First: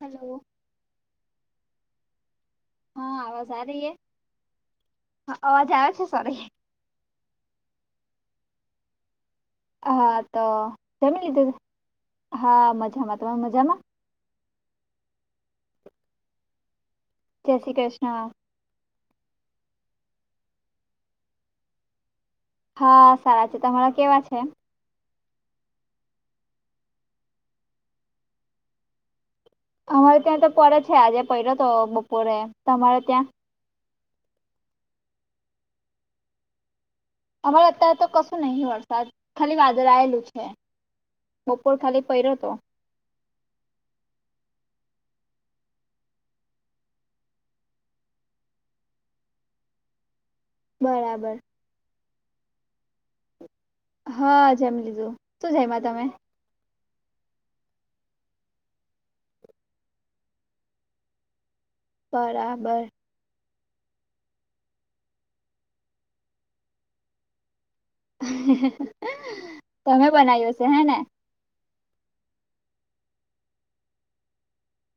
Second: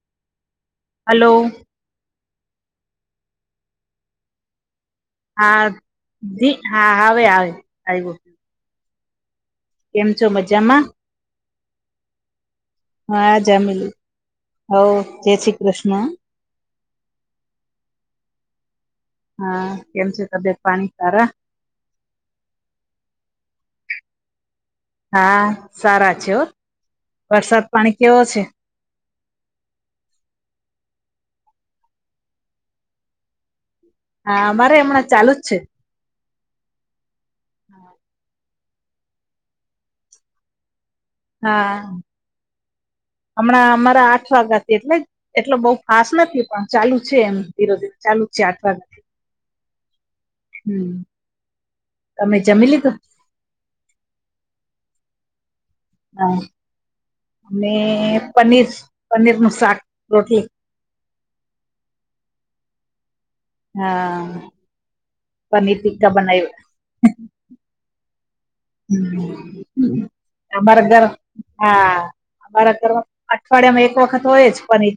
Hello hello હા આવાજ આ રહી હૅ? સોરી હા-હા આવે આવે આવ્યું કેમ હા છો તો મજામાં જમી લીધું હા મજા હા જમીલીું હો જે શ્રી કૃષ્ણ જય શ્રી કૃષ્ણ. હા કેમ છે, તબ્યાત પાણી સારા? હા સારા છે, તમારા કેવા છે? હા સારા છે, વરસાદ પાણી કેવો છે? અમારે ત્યાં તો પડે છે, આજે પડ્યો તો બપોરે તમારે ત્યાં? હા અમારે હમણાં ચાલુ જ છે. અમારે અત્યારે તો કશું નહિ વરસાદ ખાલી વાદળેલું છે. બપોર હા ખાલી પડ્યો તો હમણાં અમારા આઠ વાગ્યાથી એટલે જ એટલે બઉુ ફાસ્ટ નથી પણ ચાલુ છે, એમ ધીરો ધીરે ચાલુ છે, આઠ વાગ્યાથી. હમ બરાબર તમે જમીલીધુ? હા જમી લીધું શું જયમાં તમે? અને પનીર-પનીર નું શાક રોટલી. બરાબર હા પનીર ટીકા બનાવ્યું. તમે બનાવ્યોશે હે અમારા ને ઘર હા અમારા ઘર અઠવાડિયા માં એક વખત હોય જ પનીર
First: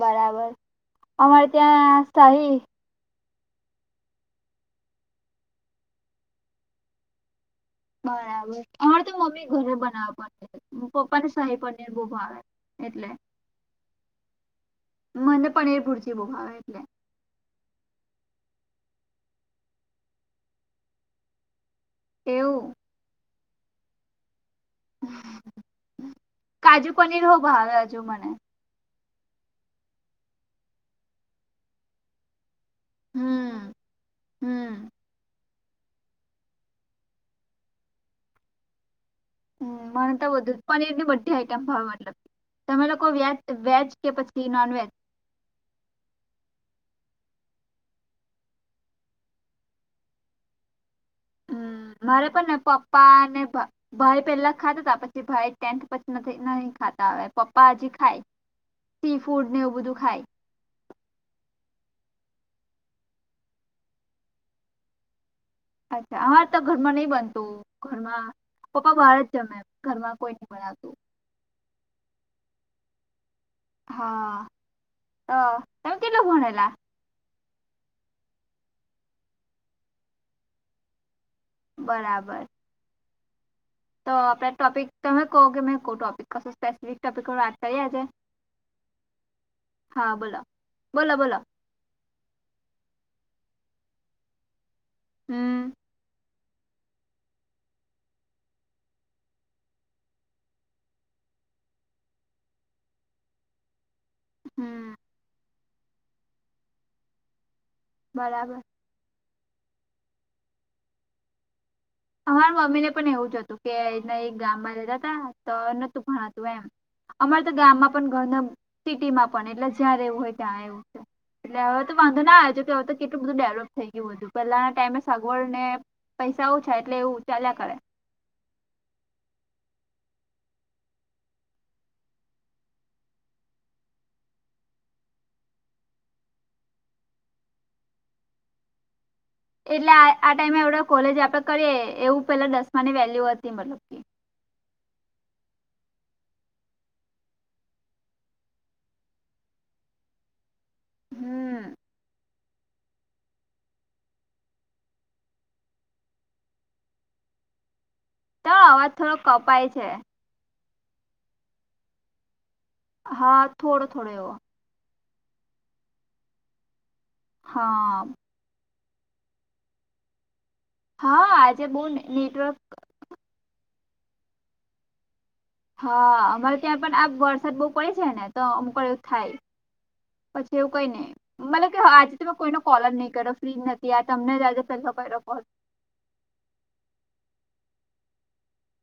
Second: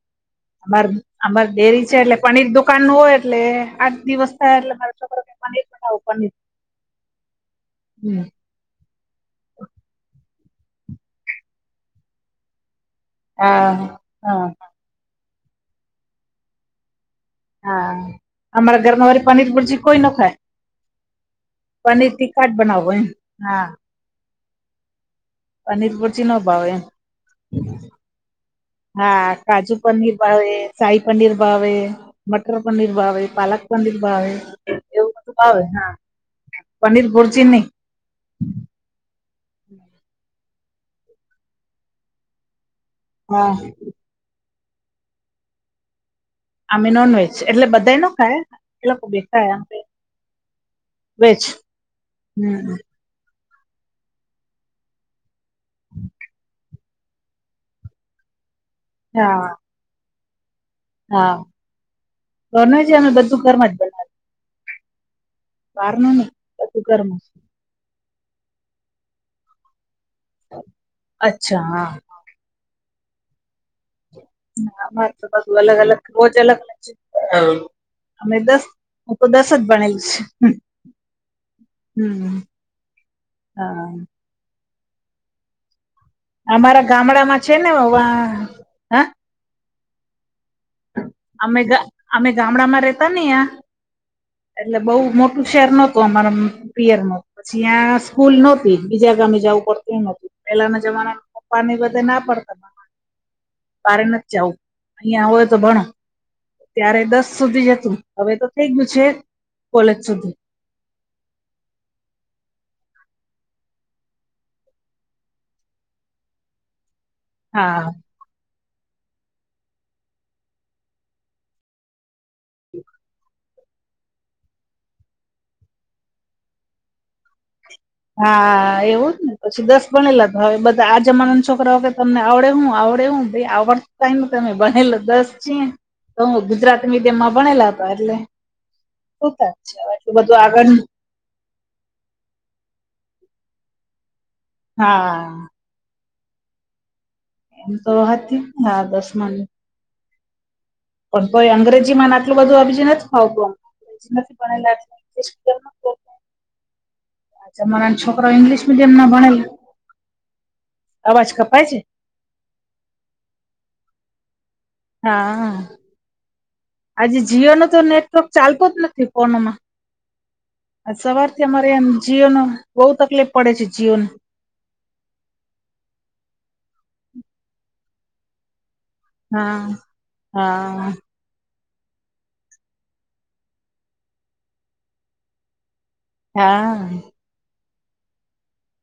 બરાબર અમાર અમારે અમાર ડેરી છે, ત્યાં એટલે પનીર શાહી દુકાન હોય એટલે આઠ દિવસ થાય એટલે મારો છોકરો હમ બરાબર હમારે તો મમ્મી ઘરે બનાવ પડે પપ્પા ને શાહી પનીર બહુ ભાવે એટલે. હા-હા મને પનીર ભુરજી બો ભવે એટલે. હા અમારા ઘરમાં વારી પનીર ભુરજી કોઈ ન ખાય. પનીરથી કાટ એવું બનાવવો હા પનીર ભુરજી નો ભાવે એમ કાજુ પનીર હો ભાવે હજુ મને હા કાજુ પનીર ભવે સાહી પનીર ભાવે મટર પનીર, ભાવાવે પાલક, હમ પનીર ભાવ હમ એવું હવે હા પનીર ભુરજીિની હ મને તો બધુ પનીર ની બધી આઈટમ ભાવ મતલબ તમે લોકો હા વેજ-વેજ કે પછી નોનવેજ આમે નોન વજ એટલે બધા ન ખાય એ લોકો બેખાય. હમ મારે પણ ને હમ પપ્પા અને ભાઈ પેલા ખાતા હતા પછી ભાઈ ટેન્ટ પછી નહી ખાતા હ પપ્પા હજી ખાય. સી હા ફૂડ ને એવું બધું ખાય હા બનો છે, અમે બધું ઘરમ જ બ નું અચ્છા નહી અરે તો બધું ઘરમાં નઈ જ. બનતું ઘરમાં પપ્પા બહાર જ જમે ઘરમાં કોઈ [inaudible] અચ્છા હા હા હા અમારે તો બધું અલગ તમે અલગ કેટલું રોજ અલગ ભણેલા અલગ છે. અમે દસ હું તો દસ જ ભણેલું છ બરાબર હમ હા આપણા ટોપિક તમે કહો કે મેં કોહ ટોપિક કસ અમારા સ્પેસિફિક ટોપિક ગામડામાં છે વાટતા ને હજે વા હા હા બોલો બોલો બોલો અમે અમે ગામડામાં રેતા નને આ એટલે બઉ મોટું હમ શહેર ન અમારા પીયરનો પછી યાં સ્કૂલ નહોતી બીજા ગામે જવું પડતું એ નું પેલાના જમાના હમ [unintelligible] ત્યારે દસ સુધી જ હતું હવે તો બરાબર થઈ ગયું છે કોલેજ સુધી અમારા મમ્મી ને પણ એવું જ હતું કેના ગામમાં રહેતાતા તો નતું ભણાતું એમ અમારે તો હા ગામમાં પણ ઘરને સિટીમાં પણ એટલે જ્યાં રહેવું હોય ત્યાં એવું છે. એટલે હવે તો વાંધો ના આવે કેમકે હવે તો કેટલું બધું ડેવલપ થઈ ગયું હતું પહેલાના ટાઈમે સગવડ ને પૈસા ઓછા એટલે એવું ચાલ્યા કરે હા એવું જ ને પછી દસ ગણેલા તો હવે બધા આ જમાના છોકરાઓ કે તમને આવડે હું આવડે હું [unintelligible] તો હું ગુજરાતી મીડિયમ માં ભણેલા હતા એટલે સુતા જ છે એટલે આ એટલું આ બધું ટાઈમે આગળ એ કોલેજ આપડે કરીએ એવું પેલા દસમાની વેલ્યુ હતી મતલબ કે હા [unintelligible] પણ કોઈ હમ અંગ્રેજી માં ન આટલું [unintelligible] [inaudible] આ જમાના માં છોકરા ઈંગ્લિશ તારો અવાજ મીડિયમ માં થોડો કપાય છે ભણેલા અવાજ કપાય છે. હા થોડો થોડો એવો હા આજે જીઓ ન તો હા નેટવર્ક ચાલતો જ નથી ફોનમાં હા સવારથી આજે અમારે બહુ એમ જીઓ ન નેટવર્ક બહુ તકલીફ પડે છે જીઓને હા અમારે ત્યાં પણ આ વરસાદ બહુ પડે છે ને તો અમુક થાય હા પછી એવું કઈ હા ને મને તો આજે તો હું ફ્રી જ નહોતી આજે કોઈને કોલ જ નહતો કર્યો તમને પહેલો કર્યો કોલ હા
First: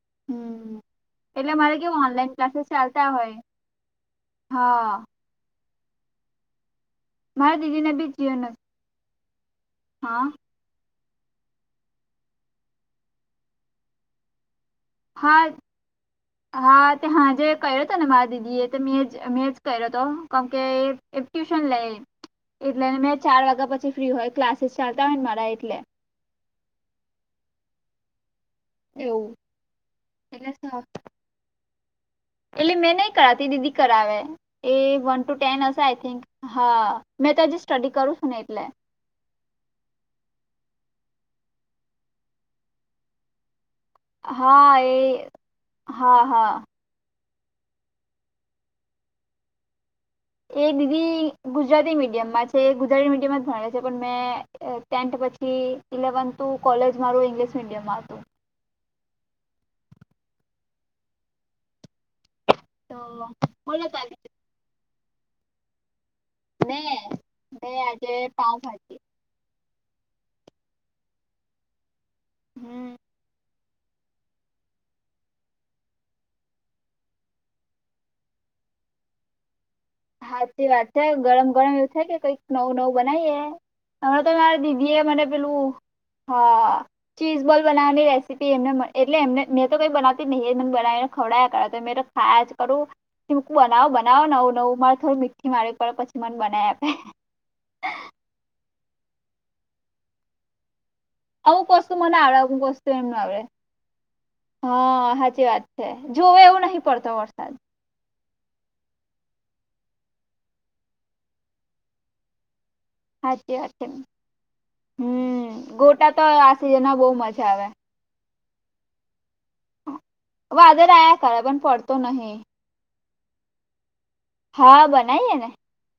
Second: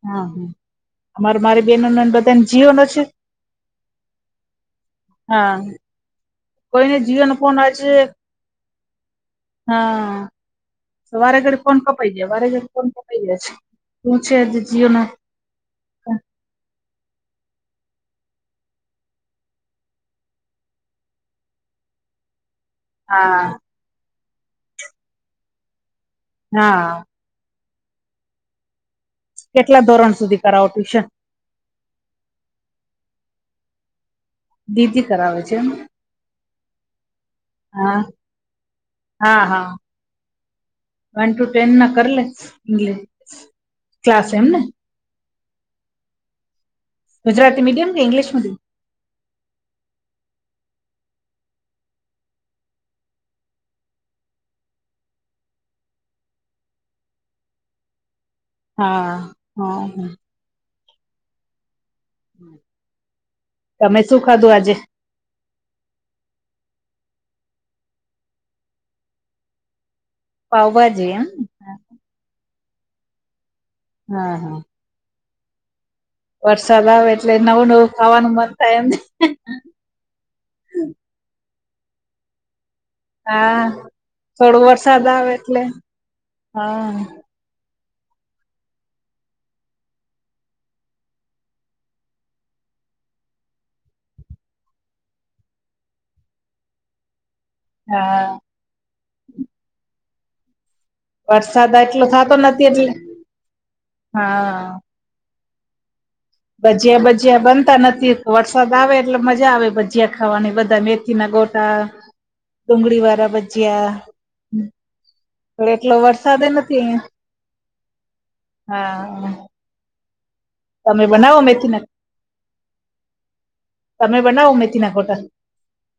હા હમ અમારે એટલે મારી મારે બેનો કેવું ઓનલાઈન બધાને ક્લાસીસ જીઓનો છે ચાલતા હોય હા હા કોઈને જીઓ નો ફોન મારા આવે છે. દીદીને બી જીઓનો હા તો વારે ઘડીએ ફોન કપાઈ જાય વારે ઘડીએ ફોન કપાઈ જાય શું છે આજે જીઓ ને હા હા તે હાંજે કર્યો હતો ને મારા દીદી એ મેં મેં જ કર્યો હતો કેમકે એ ટ્યુશન લે એટલે મેં ચાર હા વાગ્યા પછી ફ્રી હોય ક્લાસીસ ચાલતા હોય ને મારા એટલે હા એવું કેટલા ધોરણ સુધી એટલે કરાવો સ- ટ્યુશન એટલે મેં નહી કરાવતી દીદી કરાવે એ દીદી વન ટુ કરાવે છે ટેન એમ હશે આય થિંક હા મેં તો હજી સ્ટડી હા કરું છું ને એટલે હા હા વન ટુ ટેન ના કર લે ઇંગ્લિશ ક્લાસ એમ ને હા એ હા હા ગુજરાતી મીડિયમ કે ઇંગ્લિશ મિડિયમ. એ દીદી ગુજરાતી મીડિયમમાં છે ગુજરાતી મીડિયમમાં ભણે છે પણ મેં. ટેન્થ પછી ઇલેવેન્થ કોલેજ મારું ઇંગ્લિશ મીડિયમમાં હતું. હા હ હ. તો બોલો તમે તારી શું ખાધું આજે. મેં મેં આજે પાઉ ભાજી પાઉં ભાજી એમ હમ. હા હા. વરસાદ આવે એટલે નવું નવું ખાવાનું મન થાય એમ. હા તે વાત થાય ગરમ ગરમ એવું થાય કે કંઈક. નવ નવ બનાવીએ હા હમણા તો થોડો મારા દીદી એ વરસાદ મને આવે એટલે પેલું હા. ચીઝ બોલ બનાવવાની રેસીપ એમને મળ એટલે એમનેં તો કંઈ બનાવતી જ નહીં એને બનાવીને ખવડાવયા કરા તો મેં તો. હાજ કરુંીમકું બનાવો બનાવો નવું નવું. મારે થોડું મીઠી મારવી પડે પછી મને બનાવી આપે. હા. અમુક વરસાદ વસ્તુ એટલો મને થતો આવડે અમુક નથી એટલે વસ્તુ એમને આવડે હા. હા સાચી વાત છે જોવે. એવું નહીં ભજયા પડતો ભજયા વરસાદ બનતા નથી. વરસાદ આવે એટલે મજા આવે ભજીયા ખાવાની બધા મેથી ના ગોટા. ડુંગળી વાળા સાચી વાત છે ભજ્યા. પણ હમ એલો ગોટા તો વરસાદ આ નથી સિઝનમાં બહુ અહિયાયા. મજા આવે હા. વાદર તમે આ કર બનાવો પણ મેથી ના પડતો નહી. તમે [unintelligible] હા ગોટા બનાઈએ ને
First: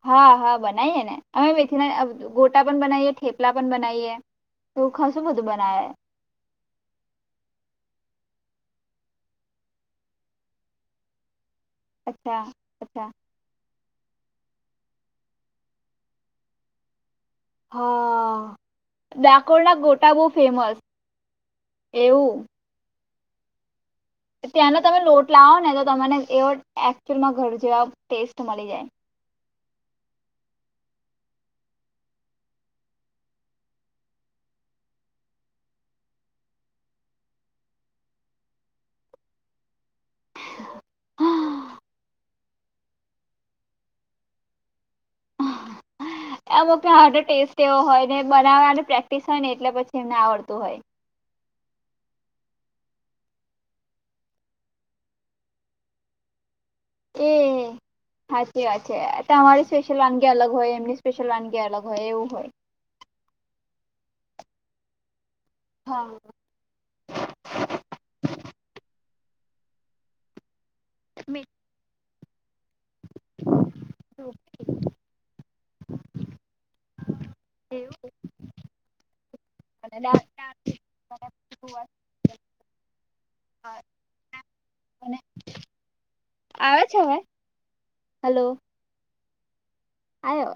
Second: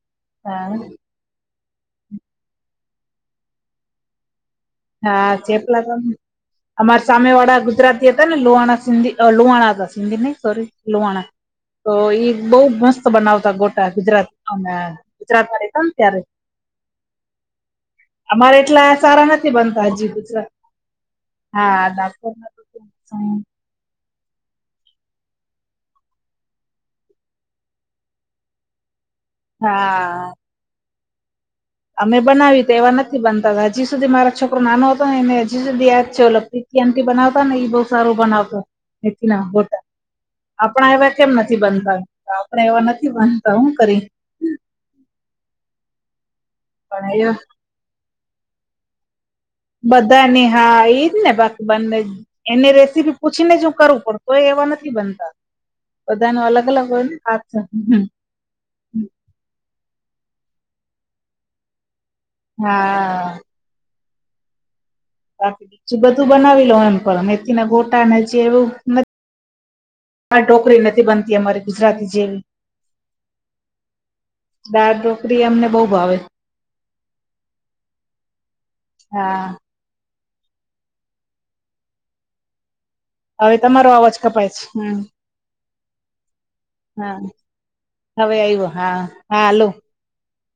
હા હા બનાઈએ ને. અમે મેથીના ગોટા પણ બનાવીએ ઠેપલા પણ બનાવીએ તો ખશું હા બધું ચેપલા બનાવે. તો અમારા સામે વાળા ગુજરાતી હતા ને લુહણા સિંધી લુહણા હતા સિંધી નહી સોરી લુહણા. તો ઈ અચ્છા બહ મસ્ત અચ્છા બનાવતા ગોટા ગુજરાત અને ગુજરાતમાંતા ને ત્યારે. હા અમારે એટલા સારા નથી. ડાકોરના બનતાજી ગોટા બહુ ફેમસ હા ડ એવું [unintelligible] ત્યાંનો તમે લોટ લાવો ને તો તમને એવો એકચઅલમાં ઘર જેવા ટેસ્ટ મળી જાય. હા. અમે બનાવી ત એવા નથી બનતા હજી સુધી મારા છોકરો નાનો હતો નેને હજી સુધી યાદ છે ઓ લગતી. થી બનાવતા ને એ બહ સારું બનાવતાથી ના ગો ટા. આપણા એવા કેમ નથી બનતા આપણા એવા નથી બનતા હું કરી? અમુક પણ આો એ ટેસ્ટ એવો હોય ને બનાવવાનું પ્રેક્ટિસ હોય ને એટલે પછી એમને આવડતું હોય. એજને [unintelligible] બંને એને રેસીપી પૂછીને જ હું કરું પડ તો એ એવા નથી બનતા. બધા ન અલગ અલગ હોય પા. સાાચી વાત છે તમારી સ્પેશિયલ વાનગી અલગ હોય એમની સ્પેશિયલ વાનગી અલગ હોય એવું હોય. હા. બાકી બીજું હા બધું બનાવી લો એમ. પણ અમેથીને ગોટા ન જે એવું આ ોકરી નથી બનતી અમારી. ગુજરાતી જેવી. મીઠું દાળ ઢોકરી અમને બહ ભાવે. એવું. હા. અને [unintelligible] હવે તમારો અવાજ કપાય છે હમ. આવે છે હવે હા હવે આયવો. હા હાલો. આ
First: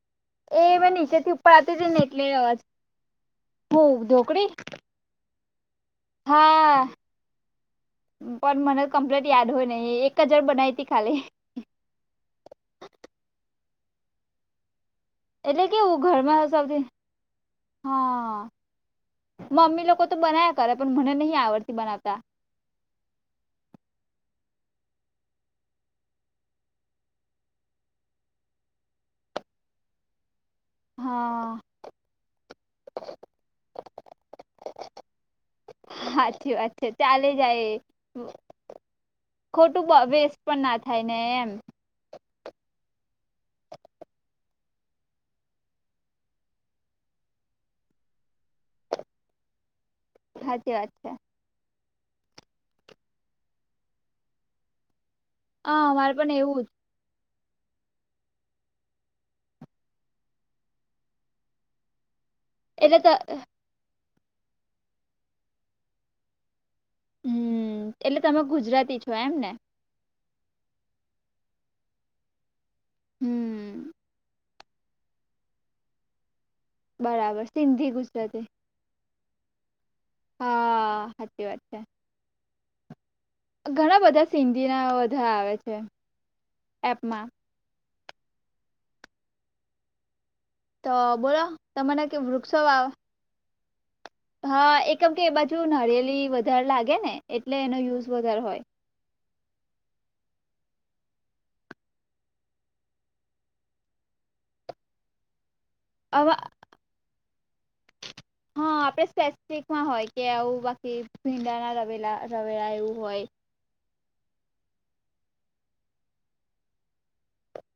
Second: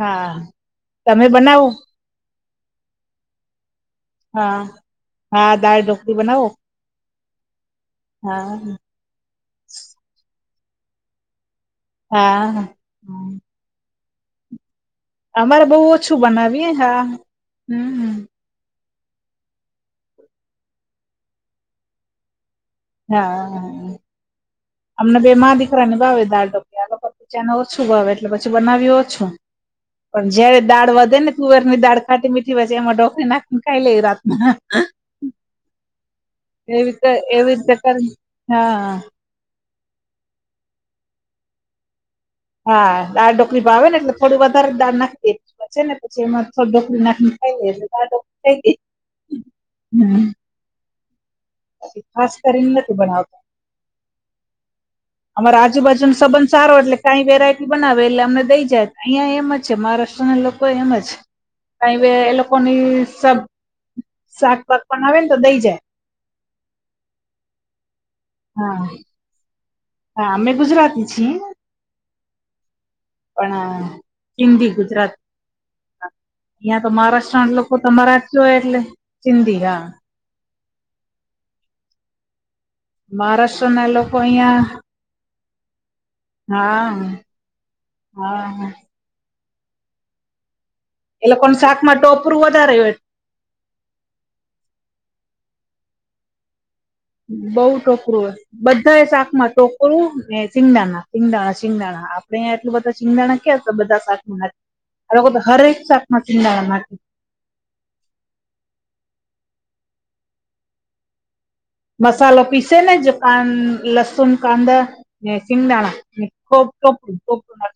હા એ મેં તમે નીચેથી ઉપર બનાવો આવતી તી ને એટલે એ અવાજ [unintelligible] હા, હા દાળ ઢોકળી બનાવો. હા હા પણ મને કમ્પ્લીટ યાદ હોય નહી એક હજાર બનાતી ખાલી. હા અમારે એટલે બહુ કેવું ઓછું ઘરમાં બનાવીએ સૌથી હા હમ હા. મમ્મી લોકો તો બના્યા કરે પણ મને નહી આવડતી બનાવતા. હા અમને બે માં દીકરા ની ભાવે દાળ ઢોકળ પપીચાને ઓછું ભાવે એટલે પછી બનાવ્યું ઓછું. પણ જયારે દાળ વધે ને હા તુવેર ની દાળ ખાટી મીઠી વજે એમાં ઢોકરી નાખીને ખાઈ લે રાતના. સાચી વાત છે એવીતે ચાલે એવી રીતે કર. હહ ખોટુ બ વેસ્ટ પણ ના થાય ને એમ. હા દાળ ઢોકળી ભાવે ને ટેલે થોડી વધારે દાળ નાખી દે. છે. ને પછી એમાં થોડી ઢોકળી નાખી ને ખાઈ લે એટલે દાલ ડોકળી થઈ ગઈ. હ થાચી વાત છે. ખાસ કરીને નથી બનાવતા. અમારે હા આજુબાજુનો અમારે પણ સંબંધ એવું સારો એટલે કઈ વેરાયટી બનાવે એટલે અમને દઈ જાય અહિયાં એમ જ છે. મહારાષ્ટ્રના લોકો એમ જ કઈ એ લોકો ની જ એટલે સબ શાક બાંક બનાવે તો દઈ જાય. હમ્મ, એટલે તમે હા ગુજરાતી છો એમ ને. હા અમે ગુજરાતી છીએ, હમ પણ સિંધી ગુજરાતી અહીયાં તો મહારાષ્ટ્ર બરાબર ના લોકો તો સિંધી મરાઠી ગુજરાતી જ હોય એટલે ચિંધી હા.. હહહ, હાચી વાત છે. મહારાષ્ટ્ર ના ઘણા લોકો બધા સિંધી અહિયાં ના બધા આવે છે હા એપમાં હા હા તો એ બોલો લોકોને શાકમાં તમને કે ટોપરું વૃક્ષો વધારે વાવ હોય હા એકમ કે એ બાજુ નારિયેલી વધારે લાગે ને. એટલે બહુ એનો યુઝ ટોપરું હોય. વધારે બધુ બધા શાકમાં ટોકરું ને સિંગદાના સિંગદાણા શિંગદાણા આપડેયા એટલું બધા સિંગદાણા કયા બધા શાક આ લોકો હરેરેક શાકમાં માં હવે સીંગદાણા નાખે. હા આપડે સ્પેસિફિકમાં હોય કે આવું બાકી સિંગદાડા રા મસાલો પીસે ને જો કાન લસુન કાંદા ને શિંગદાણા ને ખૂબ ટોપડું ટોપડું ના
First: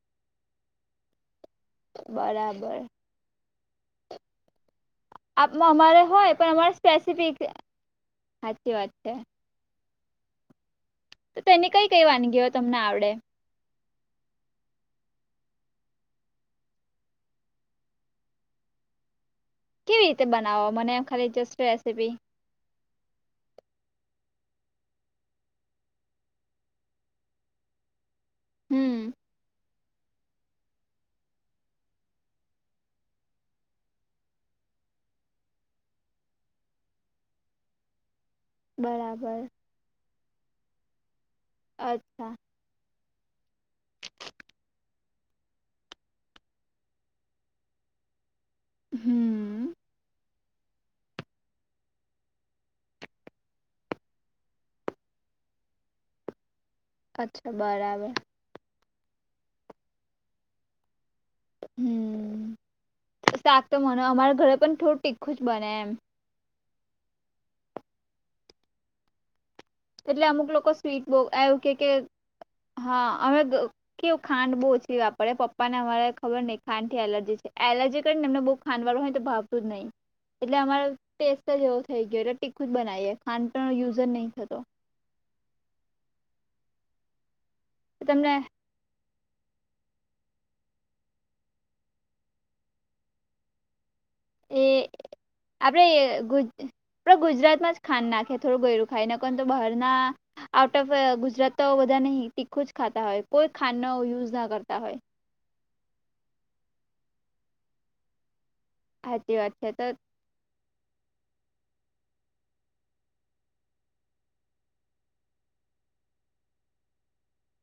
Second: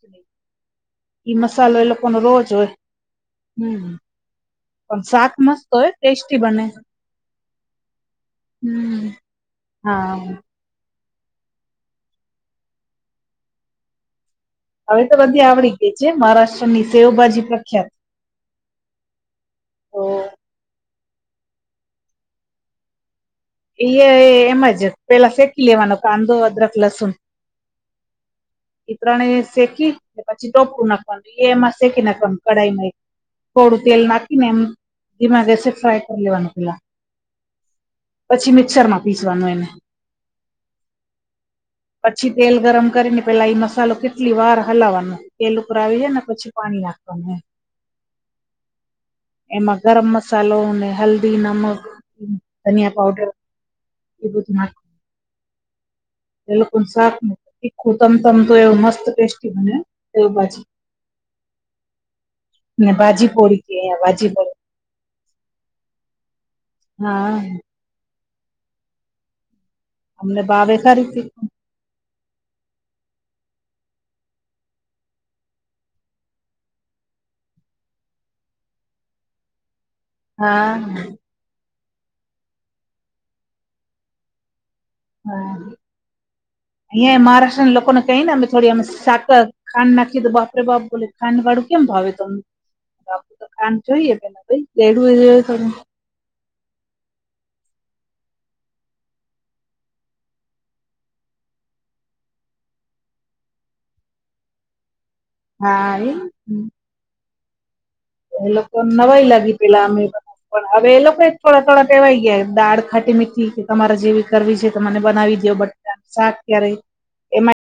ઈ મસાલો એ લોકોનો રોજ હોય. બરાબર હમ પણ શાક મસ્ત આપમાં હોય અમારે ટેસ્ટી પણ બને. અમારે સ્પેસિફિક સાચી વાત હમ્મ.. છે હા. તો તેની કઈ કઈ વાનગીઓ તમને આવડે? હવે તો બધી આવડી ગઈ છે. મહારાષ્ટ્ર ની શેવભાજી પ્રખ્યાત. કેવી તો રીતે બનાવો? મને ખાલી જસ્ટ રેસીપી ઈએ એ એમ જ પેલા શેકી લેવાનો કાંદો, અદરક, લસુન.. ઈ હમ ત્રણેય શેકી પછી ટોપળું નાખવાનું એ એમાં શેકી નાખવાનું કઢાઈમાં એક થોડું તેલ નાકીનેમ ઢીમા મા ગેસ ફ્રાય કરી લેવાનુ પેલા. પછી મિક્સરમાં બરાબર પીસવાનું એને. પછી અચ્છા તેલ ગરમ કરીને પેલા ઈ મસાલો કેટલી વાર હલાવાનો. તેલ ઉપર આવી જઈ ને પછી પાણી નાખવાનું એમ. હમ્મ. એમાં ગરમ મસાલો ને હલ્દી, નમક, ધનિયા... પાવડર એ બધુ નાખ એ લોકો શાક ન અચ્છા તીખું બરાબર તમતમ તો એવું મસ્ત ટેસ્ટી બને એવ બાજ હમ ને બાજી પોડી શાક કે તો અ મને બાજી અમારા પાઉ ઘરે પણ થો ટીખું જ બને એમ. હા એટલે અમને અમુક લોકો ભાવે સ્વીટ ખરી બો તીખું આવું કેય કે હા હવે કેવું ખાંડ બહુ ઓછી વાપળે પપ્પા ને અમારે ખબર નય ખાંડથી એલર્જી છે. એલર્જી કયની એમને બહ ખાંડવારુ હોય તો ભાવતુ જ નઈ. એટલે હા અમારો હા ટેસ્ટ જ એવો થઈ ગયો લે ટીખું જ બનાવીએ ખાંડ તો યુઝ જ નહી થતો. હા અયે મહારાષ્ટ્રના લોકોને કહીને તમને અ થોડી અ સાકર ખાંડ નાખી તો બાપરે બાપ બ! ખાંડ વાળું કેમ ભાવે તમને? તો ખાંડ જોઈએ પેલા ભાઈ રેડું થોડું. તે ગુજ આપ ગુજરાતમાં જ ખાડ નાખે થોડું ઘરું ખાઈ ને કો તો બહાર ના. આઉટ ઓફ ગુજરાત તો બધા ન તીખું જ ખાતા હોય કોઈ ખા ન યુઝ ના કરતા હોય. હા. એ લોકો નવાઈ સાચી લાગી વાત છે પેલા તો અમે પણ હવે એ લોકો એક થોડા થોડા કહેવાય ગયા દાળ ખાટી મીઠી કે તમારે જેવી કરવી છે મને બનાવી દો બટ શાક ક્યારે એમાં